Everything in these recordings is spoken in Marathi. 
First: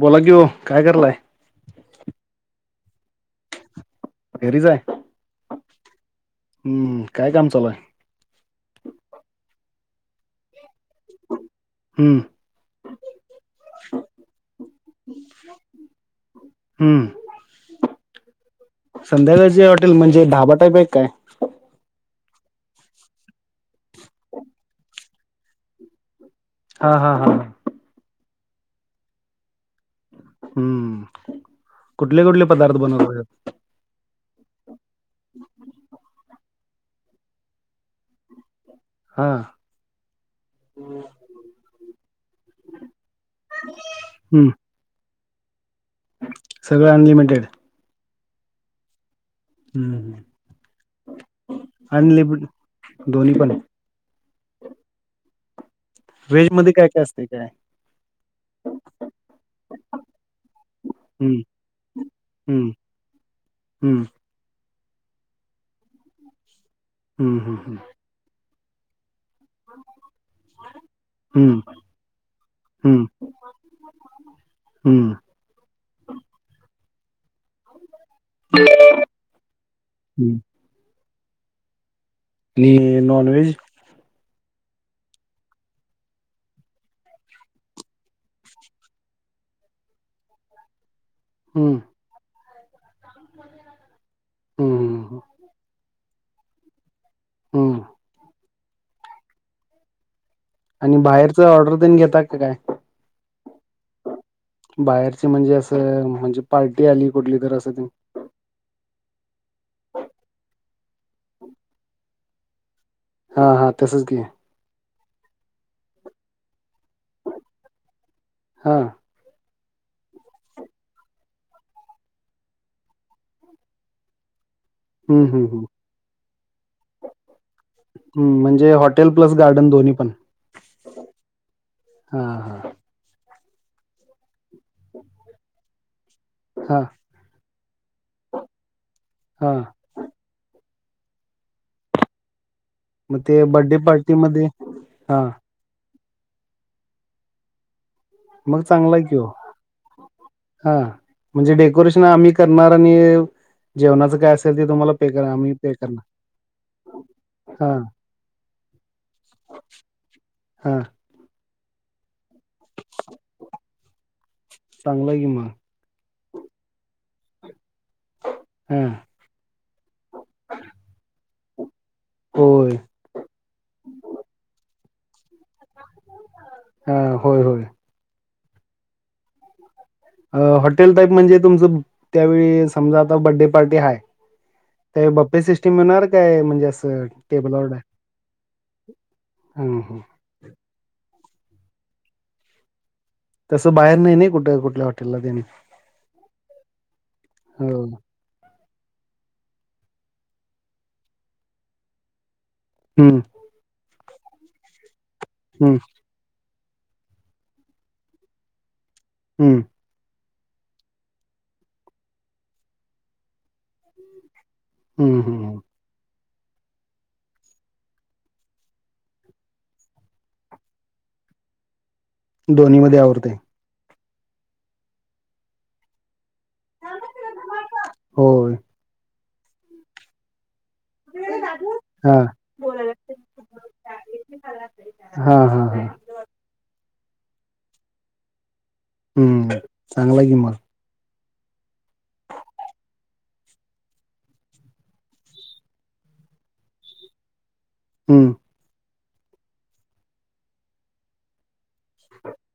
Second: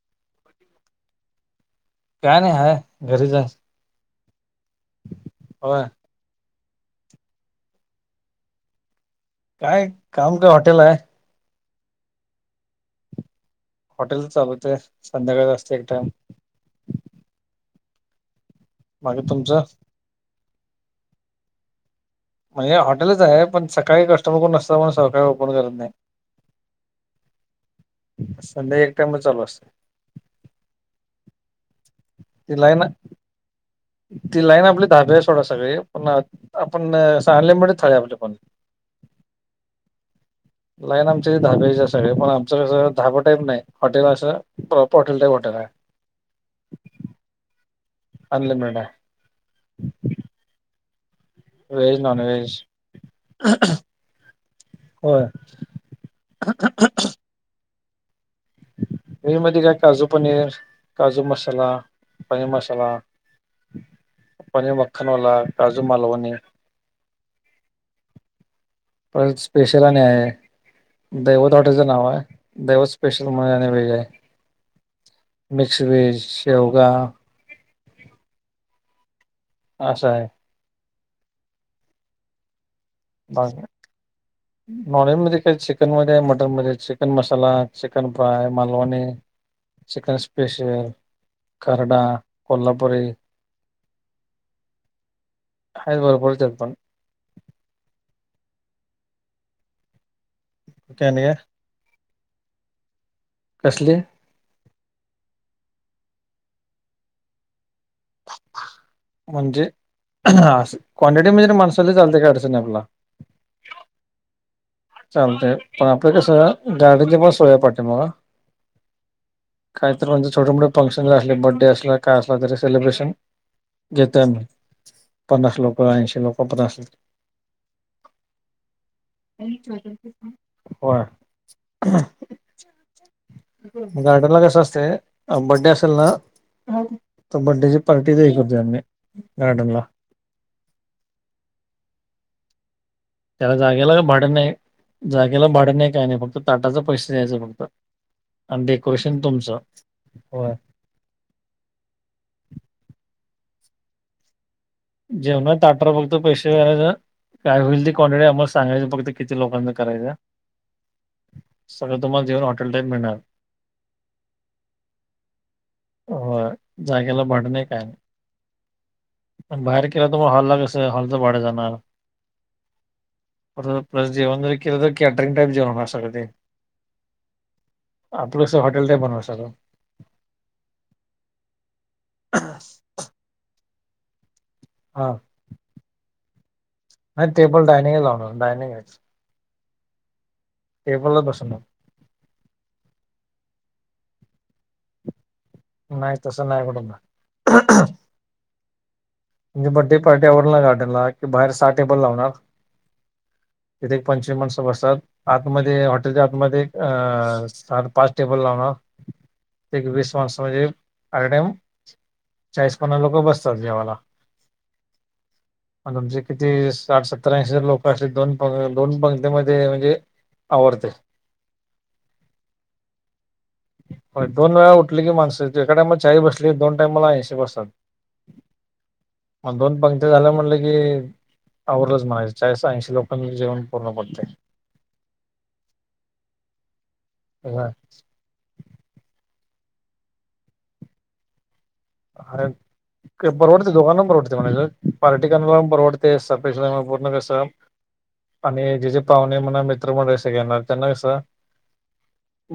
बोला घेऊ काय करलाय काय नाही हाय घरीच आहे घरीच हाय होय हम्म काय काम चालूय काय काम का हॉटेल आहे हम्म हॉटेल चालत आहे संध्याका असते एक टाइम हम्म बाकी तुमचं संध्याकाळचे हॉटेल म्हणजे ढाबाटापेक हाय काय म्हणजे हॉटेलच आहे पण सकाळी कस्टमर कोण असतं म्हण सकाळी ओपन करत नाही हा हा हा संडे एक टाइम म चालू असते हम्म कुठले कुठले ती पदार्थ लाईन बनवतत ती लाईन आपली धाब्या आहे सोडा सगळी पण आपण सांले म्हच थले आपले कोणी हां लाईन आमची धाब्याची सगळ पण आमचं कसं धाबं टाईम नाही हॉटेल असं हम्म प्र [unintelligible] [inaudible] सगळं अनलिमिटेड अनलिमड आहे अलिमिटेड व्हेज नॉन व्हेज [unintelligible] होय व्हेज मध्ये काय काय असत इकय व मध्ये काय काजू पनीर काजू हम्म मसाला पनीर हम्म मसाला. हम्म. पनीर मखनवाला काजू मालवणी. हम्म हम् हम्. पर स्पेशल आणि आहे दैवत हम्म हॉटेलचं नाव आहे दैवत हम्म स्पेशल म्हण हम्म मिक्स वेज योग [inaudible] असा आहे. हम्म नि नॉनवेहेज. [inaudible] नॉनवे्ज मध्ये काही चिकन मध्ये मटन मध्ये chicken masala chicken fry Malvani. Chicken special हम्म खर्ड कोल्हापुरी. [inaudible] हच बरोबरल पण हम. आणि काय काय बाहेरच ऑर्डर देऊन घेतात का काय. कसले. बाहेरची म्हणजे असं म्हणजे पार्टी आली कुठली तर असं. म्हणजे अस क्वांटिटी म्हणजे माणसाला चालते काय अडचणी आपला. हा हा तसच घे. चालते पण आपल्या कसं गाडीच्या पण सोयया पाठीे मग. हां. काही तर म्हणजे छोट मोठे फंक्शन ज असले बर्थडे असलं काय असला त सेलिब्रेशन. घेतोम्ही हम्म हम्म पन्नास हम्म लोक ऐंशी लोक पननास लोक. हम्म म्हणजे हॉटेल प्लस गार्डन दोन्ही पण होय हा हा गार्डन ला कस असते बड्डे असेल ना. हा तर बर्डेची पार्ट दे करते आे हा गार्डन ला. मग ते त्याला बड्डे जागेला पार्टी भाड मध्ये नाही हा जागेला भाडं नाही काय नाही फक्त ताटाचा पैसे द्यायचं फक्त. मग आणि चांगला आहे कि डेकोरेशन ओ तुमचं होय. हा म्हणजे डेकोरेशन आम्ही करणार आणि जेवणाचं काय असेल ते तुम्हाला. पे करा आम्ही जेवण पे ताटर करणार फक्त पैसे वयच. काय हा होईल ते क्वांटिटीम्हाला सांगायची फक् किती लोकांना करायचं. हा. सगळं तुम्हाला घऊन हॉटेल टाईम मिळणार. चांगलं आहे की मग हो जागेला भडणे काय नाही. हम. बाहेर केेला तुम्हा हॉल लागे हॉल तर वाढा जाणार. होय प्लस जेवण तरी केलं कॅटरिंग टाईप जेवण. न ते हा होय होय आपलंस हॉटेल नाही बनवात. अ हॉटेल टाईप म्हणजे तुमचं त्यावेळी समजा आता बर््डे पार्टी हा. ते हा बप्पे सिस्टीम मिळणार काय म्हणजे अस नाही टेबल डयनंग लावून डानिंगची. ह ह. ते पलत बस ना. तसं बाहेर नाही नाही कुठे कुठल्या हॉटेलला देणे. नाही तसं नाही म्हणून. हो म्हणजे बर््डे पार्टीवर ना गार्डनला कि बाहेर सहा टेबल लावणार. हम्म तिथे पंचमाणस असतात हम्म आतमध्येध्ये हॉटे च्या आतमध्ये अ पाच टेबल लाव ना. हम्म! एक वीस वार्ष म्हणजे अट टाइम चाळीस पन्नास लोक बसतात जेवा्हाला. हम् हम! तुमचे किती साठ सत्तराऐंशी ज लोक असले दोन प दोन पंक्तीमध्येध्ये म्हणजे, आवरतंय. दोन्हीमध्ये आवरतंय. हो दोन वेळा उठले की माणस एका टाइम चाही बसली दोन टाइम मला ऐंशी बसतात. होय. दोन पंगत्या झाल्या म्हटलं की आवरलं हा म्हणायचं. चाळीस‌ ऐंशी लोकांचे जेवण पूर्ण पडतय. हा हा हा. [unintelligible] हम्! चांगलं कि मगं. [unintelligible] परवडते दोकान प पररवडते म्ह पार्टी करणाला प परवडते सपेक्ष पूर्ण कस, [inaudible] हम्म! आणि जे जे पाहुणे म्हणा मित्र मंसे घ येणार त्यांना कसं,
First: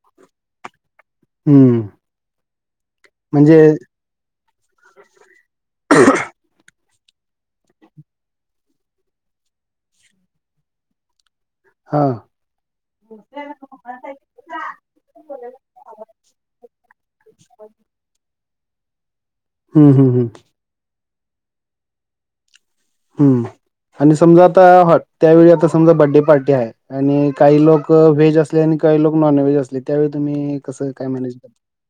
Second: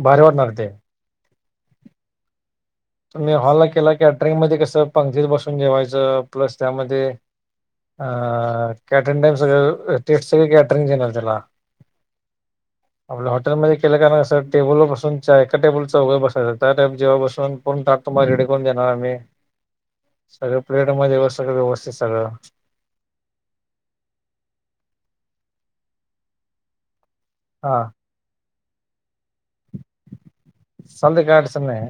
भारी वाटणार ते, हम्म तुमी म्हणजे हॉलला केला कीड्रिंग मध्ये कस पंगतीत ब सून जेवायचं प्लस त्यामध्ये, अ कॅटरिंग टाइम सगळं टि सगळे कॅटरिंग जनल त्याला. हा आपल्या हॉटेलमध्ये केल्या कारणं कसं, टेबल बसून चा एका टेबलचा उघे बसायचचा त्या जे्हा बसून पण टा तुमला रेडी करून देणार आम्ही, हम् हम्म हम्. प्लेट मध्ये सगळं व्यवस्थित सगळं. हम्म, आणि समजा आता ह त्यावेळी आता समजा बर्डे पार्टी आहे आणि काही हा लोक व्हेज असले आणि काही लोक नॉन व्हेज असले त्यावेळी तुम्ही कसं चालते मॅनेज काय करता अडचण नाही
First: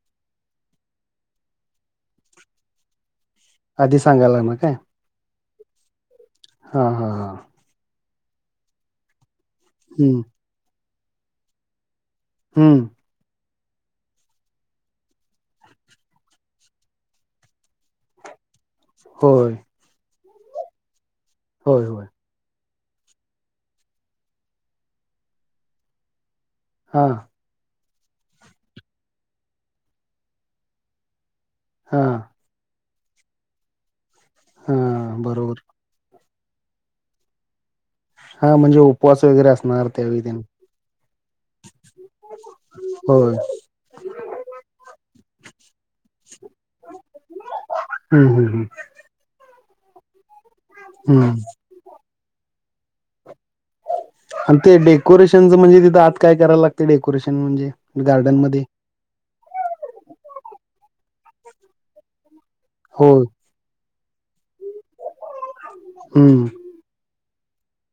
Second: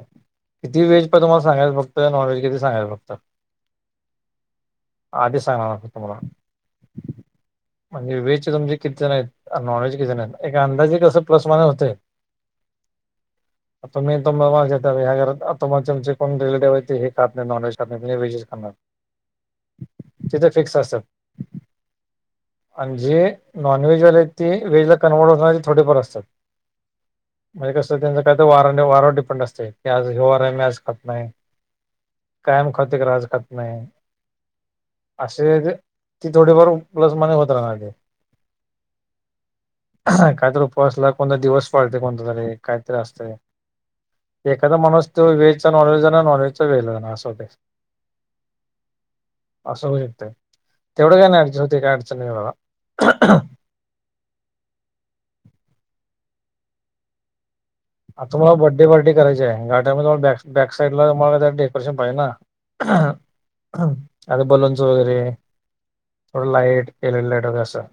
किती व्हेज प तुम्हाला सांगयं फक्त नॉन व्हेज किती सांगायच फक्त. आधी सांगायला ना काय [unintelligible] हा हा हा म्हणजे व्हेजचे तुमचे कितीजन आहेत नॉन व्हेज कितीजन हम्म आहेत. एक अंदाजे कसं प्लस मायनस होते. हम्म! [unintelligible] आमचे कोण रिलेटिव्ह आहेत ते. घातले ते नॉनव्हेज खात ते व्हेजिट खाणार. होय. तिथे फिक्स असत्यात. होय, होय. आणि जे नॉनव्हेजवाले आहेत ते व्हेज ला कन्व्हर्ट होणार ते थोडेफार असतात. हा. म्हणजे कसं त्यांच काय तर वार वारवर डिपेंड असतते की आज ह्यव वार आहे मी आज खत नाही. हा. कायम खातोय खरं आज खात नाही. हा अशी बरोबर जे ती थोडीफार प्लस मने होत राहणार. हा म्हणजे उपवास वगैरे असणार त्यावेळी त्यानी कायतरी उपासला कोणता दिवस पळते कोणता तरी काय, होय एखादा माणूस तो व्हेजचा नॉन व्हेजचा ना नॉन व्हेजचा वेहेज ना असं होते. हम् हम् हम्. असं होऊ शकत. तेवढं काय हम्म नाही अडचण ते काय अडचण नाही सोडा. आणि ते डेकोेशनच म्हणजे तिथं आत काय कराय लागते डेकोरेशन म्हणजे, आ गार्डन तुम्हाला मध्ये बथडे पार्टी करायची आहे. गार्डन बॅक साईड ला तुम्हाला त्या डेरेशन पाहिजे ना. हो [unintelligible] आता बोलून स वगैरे हम्म थोडं लाईट. एलईडी लाईट वगैरे असं.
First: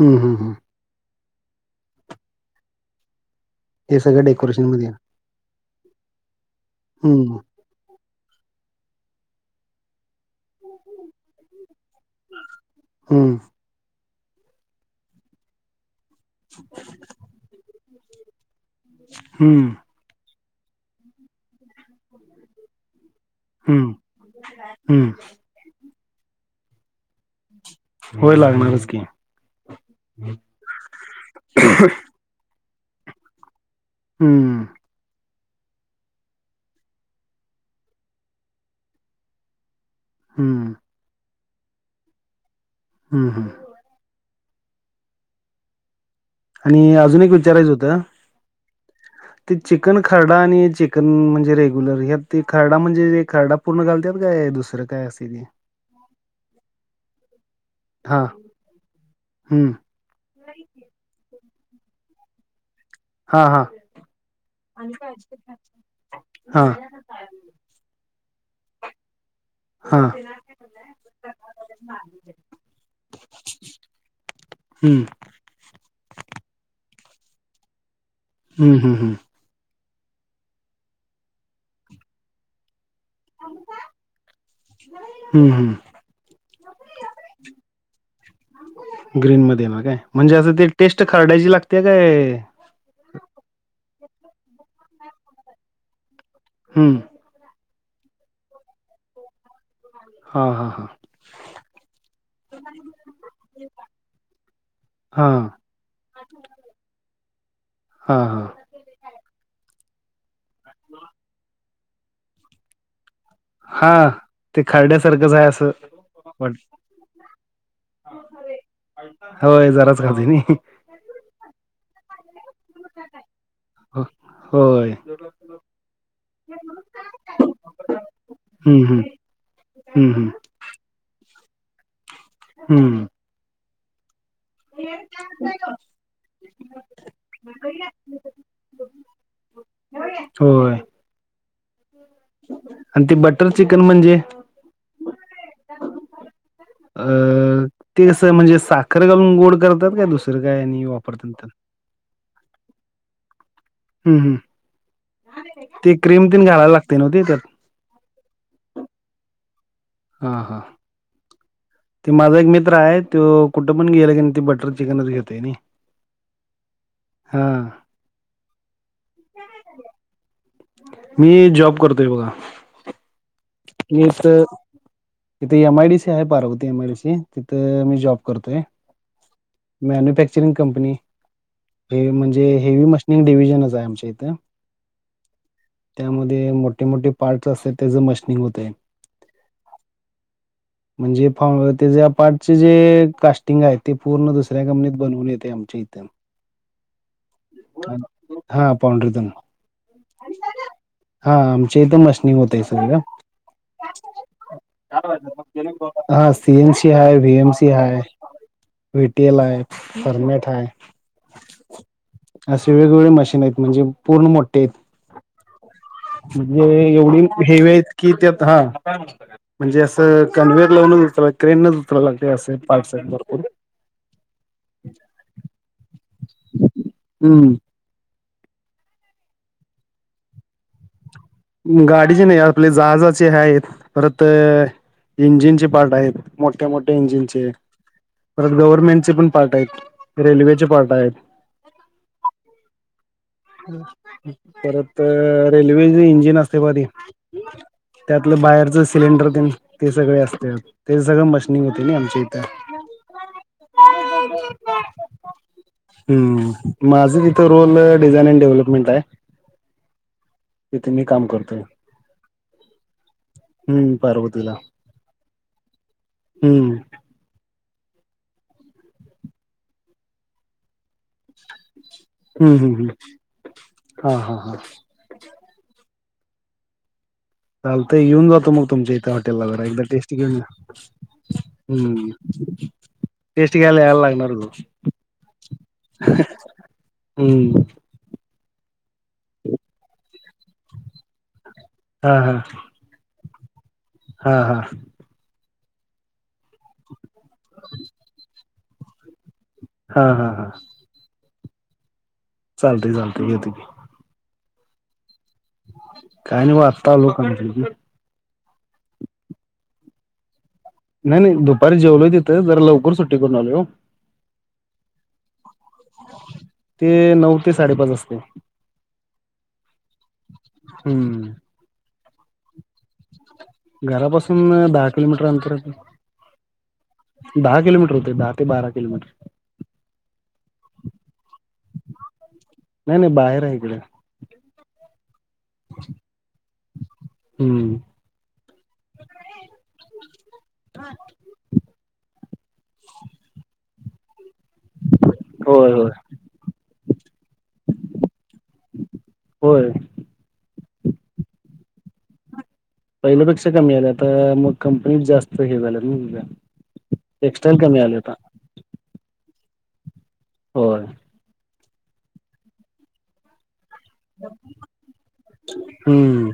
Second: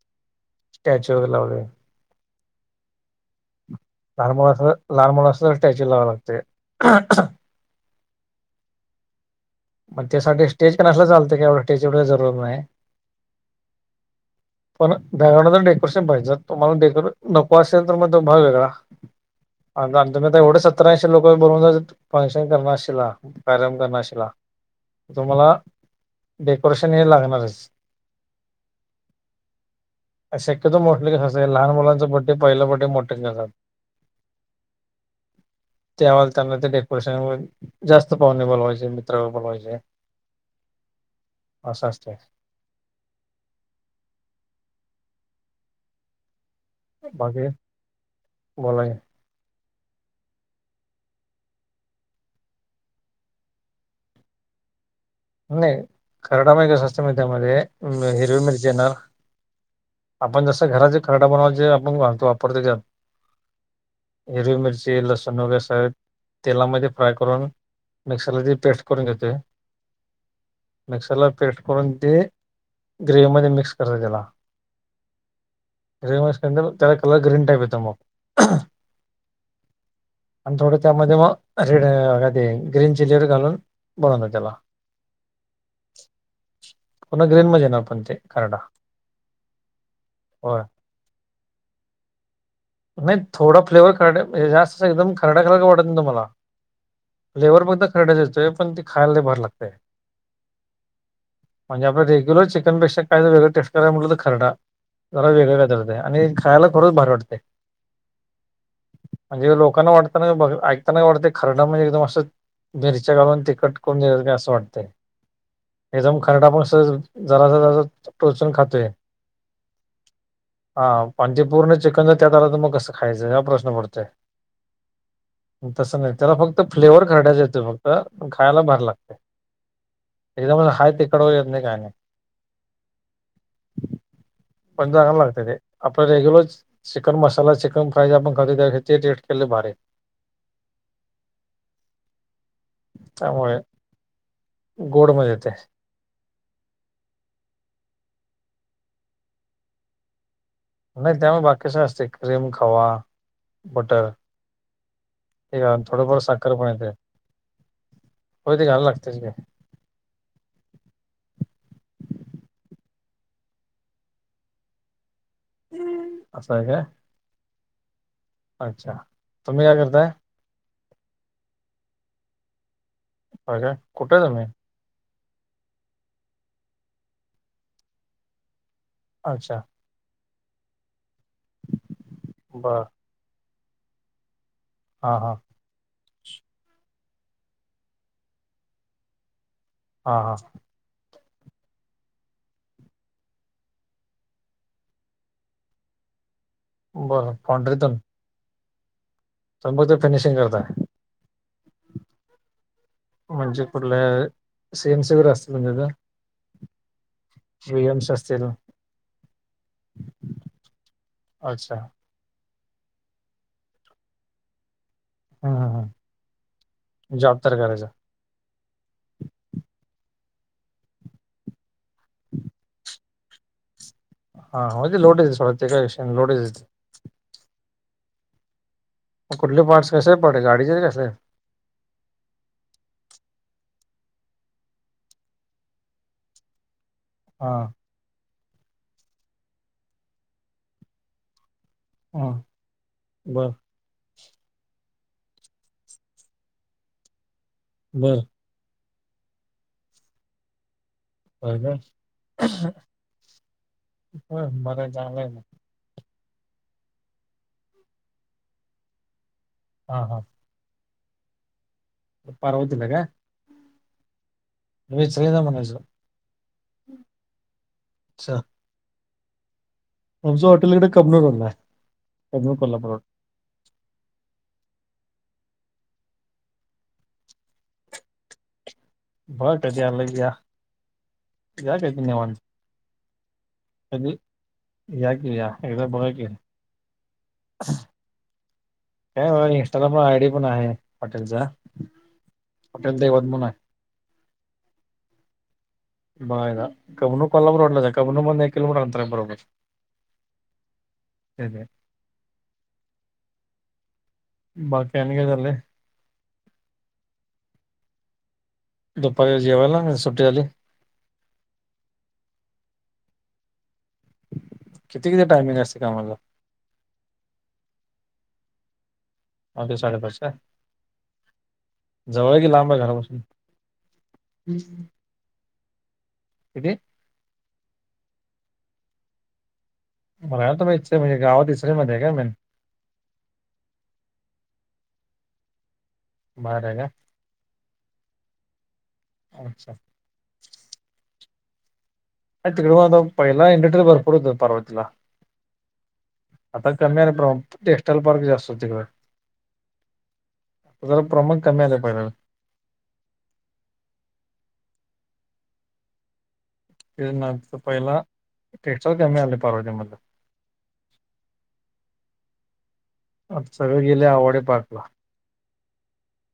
हं हं हं त्याच व लाव हे सगळं लहान मुला अस डेकोरेशन मध्ये लहान मुला असं तर टॅचेर लावं लागते हम् मग त्यासाठी स्टेज कण असलं चालतं कि एवढं स्टेज एवढ जर नाही हम्म पण बग डेकोरेशन पाहिजे तुम्हाला डेकोरे नको ंत्र मध्ये भाव वेगळा हम्म तुम एवढे सतराऐंशी लोक बरून फंक्शन करणारशला कार्यकम हम्म करणारशिला हम्म तुम्हाला डेकोरेशन हे लागणारच होय लागणारच की शक्यत मोठले कं लहान मुलांचं ब पहिला पटे मोटंग स हम्म त्यावेला त्यांना ते डेकोरेशन जास्त पाहणे बोलवायचे बलाये हम्म अस असतते हम हम आणि अजून एक बाकी विचारायचं होतं बोला की ते चिकन खरडा आणि चिकन म्हणजे रेग्युलर ह ते खरडा म्हणजे खरडा पूर्ण घालतात काय दुसरं काय अस नाही कराडा मा का स्वस्त म त्यामध्ये हा हिरवी मिरची येणार हम्म आपण जसं घराचे खराडा बनवा जे आपणतो वापरतो त्यात हा हा हिरवी मिरची लसूण वगैरे स हा तेलामध्ये फ्राय करून मिक्सरलाी पेस्ट करून घेते हा मिक्सरला पेट करून ते ग्रेवी मध्ये मिक्स करते त्याला हम्म म तेला कल ग्रीन टप पेत मग हम्म हम् हम् आणि थोडं त्यामध्ये मग रेड का ते ग्रीन चिली व घालून बनवत त्याला हम्म हम्म हो ग्रीन ममध्येे ना पण ते कारराण ग्रीन मध्ये ना काय म्हणजे असं होय. ते टेस्ट खरडायची लागते काय नाही थोडा फ्लेवर खरड जास्त एकदम खराड्या खरा वाटत नाही तुम्हाला हम्म लेबर बघा खरेयच येतो पण ते खायला भार लागतय हा हा हा म्हणजे आपण रेग्युलर चिकनपेक्षा काय वेगळ टेट कराय म्हलं तर खडा हा जरा वेगळं का कररते आणि खायला खरच भारी वाटते हा हा म्हणजे लोकांना वाटतना बघ ऐकताना का वाटतं खरड म्हणजे एकदम असं मिरच्या घलून टिकट कोून हा असं ते वाटत खरड्यासारखंच आहे असं एकदम खरडा वाट पण स जरा प्रोत्सहन खातोय होय जराच खते हा आणि ते पूर्ण चिकन त्यात आला तर मग कसं खायचं ह प्रश्न पडतोय होय तसं नाही त्याला फक्त फ्लेवर खराडयच येतोय फक्त खायला भार लागत हम् हम एकदा मला हाय ते कडव येत नाही काय नाही. हम्म पण चांगलं लागत ते आपल्या regular chicken masala chicken fry जे आपण खातोय ते टेस्ट केलेल भारी आहे आ [unintelligible] हो [unintelligible] आणि ते बटर त्यामुळे चिकन म्हणजे? गोड मध्ये येत अ ते कसं म्हणजे साखर घालून गोड करतात काय दुसरं काय आणि नाही वापरतात त्यामुळे त्यात? बाकीच असतय क्रीम खवा बटर हे [unintelligible] घालून ती थोडंफार क्रीम तेन घालायला लागतय नव्ह त्यात हो ते घालाय लागतच की. हा हा ते माझा एक मित्र आहे तो कुठं पण गेला की ती बटर चिकनच घेतय नाही. हम्म... असं आहे काय? अच्छा! तुम्ही काय करताय? मी जॉब करतोय बघा. होय काय कुठे आहे निसत तुम्ही इथे एमआयडीसी आहे. पार्वती एमआयडीसी तिथं मी जॉब करतोय. अच्छा! मॅन्युफॅक्चरिंग कंपनी हे म्हणजे बर हेवी मशिनिंग डिव्हिजनच आहे आमच्या इथं. हा हा त्यामध्ये मोठे मोठे पार्टस असत्यात त्याच मशनिंग होतय हा हा म्हणजे पार्टचे जे कास्टिंग आहे ते पूर्ण दुसऱ्या कंपनीत बनवून येतय आम्हा ठीक आहे बरं पांढरी तून हा पॉडरी तून तुम्ही फक्त फिनिशिंग करताय हा आमच्या इथ मशनींग होतय सगळं? म्हणजे कुठलं? [unintelligible] हा सीएमसी हाय वीएमसी व्ही एम हाय. सी असतील विटीएल हाय फरमेट हाय अच्छा! असे वेगवेगळे मशीन आहेत म्हणजे पूर्ण मोठे आहेत हं हं [unintelligible] म्हणजे हं एवढी जॉब तर हेवी आहेत करायचा की त्यात [unintelligible] हा म्हणजे असं कन्व्हेअर लावून क्रेनच. [unintelligible] असे पार्ट्स आहेत भरपूर हा हो ते लोड देते सोडाते काय विषय नाही लोडच [unintelligible] हम्म कुठले पार्टस कसे पडले आहेत गाडीचे आहे कसे आहे गाडीचे नाही आपले जहाजाचे आहेत परत इंजिनचे पार्ट आहेत. मोठ्या मोठ्या इंजिनचे, हां परत गव्हर्मेंटचे पण पार्ट आहेत, रेल्वेचे पार्ट आहेत. हां बरं [unintelligible] परत रेल्वे इंजिन इंजिन असतय बघा ते [unintelligible] बरं त्यातलं बाहेरच सिलेंडर तेन सगळ असतय. होय ना [unintelligible] बरं आहे चांगलंय आहे मग हम्म माझं तिथं रोल डिझाईन डेव्हलपमेंट आहे. हा हा तिथे मी काम करतोय. पार्वतीला काय? हम्म पार्वतीला. तुम्ही इचलकरंजीचा आहे म्हणायचं हम्म आमचं हॉटेल इकडं कबनूर रोडला आहे कबनूर हम्म- हम्म- हम्म कोल्हापूर रोड [inaudible] हा- हा -हा. चालंतय येऊन जातो म तुमच्या इ त्या हॉटेलला बघा जरा कधी एकदा आलं टेस्ट की या घेऊन [inaudible] या कधी हम्म निवांत टेस्ट घ्यायला याला कधी लागणारच या की या एकदा [inaudible] बघा हो की हम्म काय व्हय आणि इंस्टाला आयडी पण आहे हॉटेलच हा हा हॉटेल दैवत म्हणून आहे हा हा बाय [unintelligible] कबनूर कोल्हापूर रोडलंच कबनूर मधन एक किलोमीटर अंतर हाय बरोबर हा -हा- हा ते [unintelligible] चालतय -चालतय येतो की बाकी आणि काय चाललंय? काय नाही आत्ता आलो कंपनीतन [inaudible] दुपारी जेवायला का सुट्टी झाली? नाही -नाही दुपारी जेवलोय तिथं जरा लवकर सुट्टी करून आली हो किती- किती टाइमिंग असतय कामाच ते नऊ ते साडेपाच असतय नऊ ते साडे पाच काय? हम्म जवळ की लांब आहे घरापासून घरापासून दहा किलोमीटर अंतर असेल किती [inaudible] दहा किलोमीटर होतय दहा ते बारा किलोमीटर बर तुम इचछ म्हणजे गावातसरीमध्येध्ये का मन [unintelligible] नाही -नाही बाहेर आहे इकडं [inaudible] बाहेर आहे का अच्छा हा [inaudible] तिकडे मता पहिला इंडटरी भरपूर होत पार्वतीला होय होय आता कमी आल पार - टेक्स्टाईल पार्क जास्त हुते तिकडे होय जरा प्रमाण कमी आलं पाहिला पहिल्यापेक्षा कमी आल्या तर मग कंपनीत जास्त हे झालंत [unintelligible] टेक्स्टाईल कमी आलेय आता टेक्सटाइल कमी आल पार्वतीमधल होय आता सगळे गेले आवडे पार्कला [inaudible] हम्म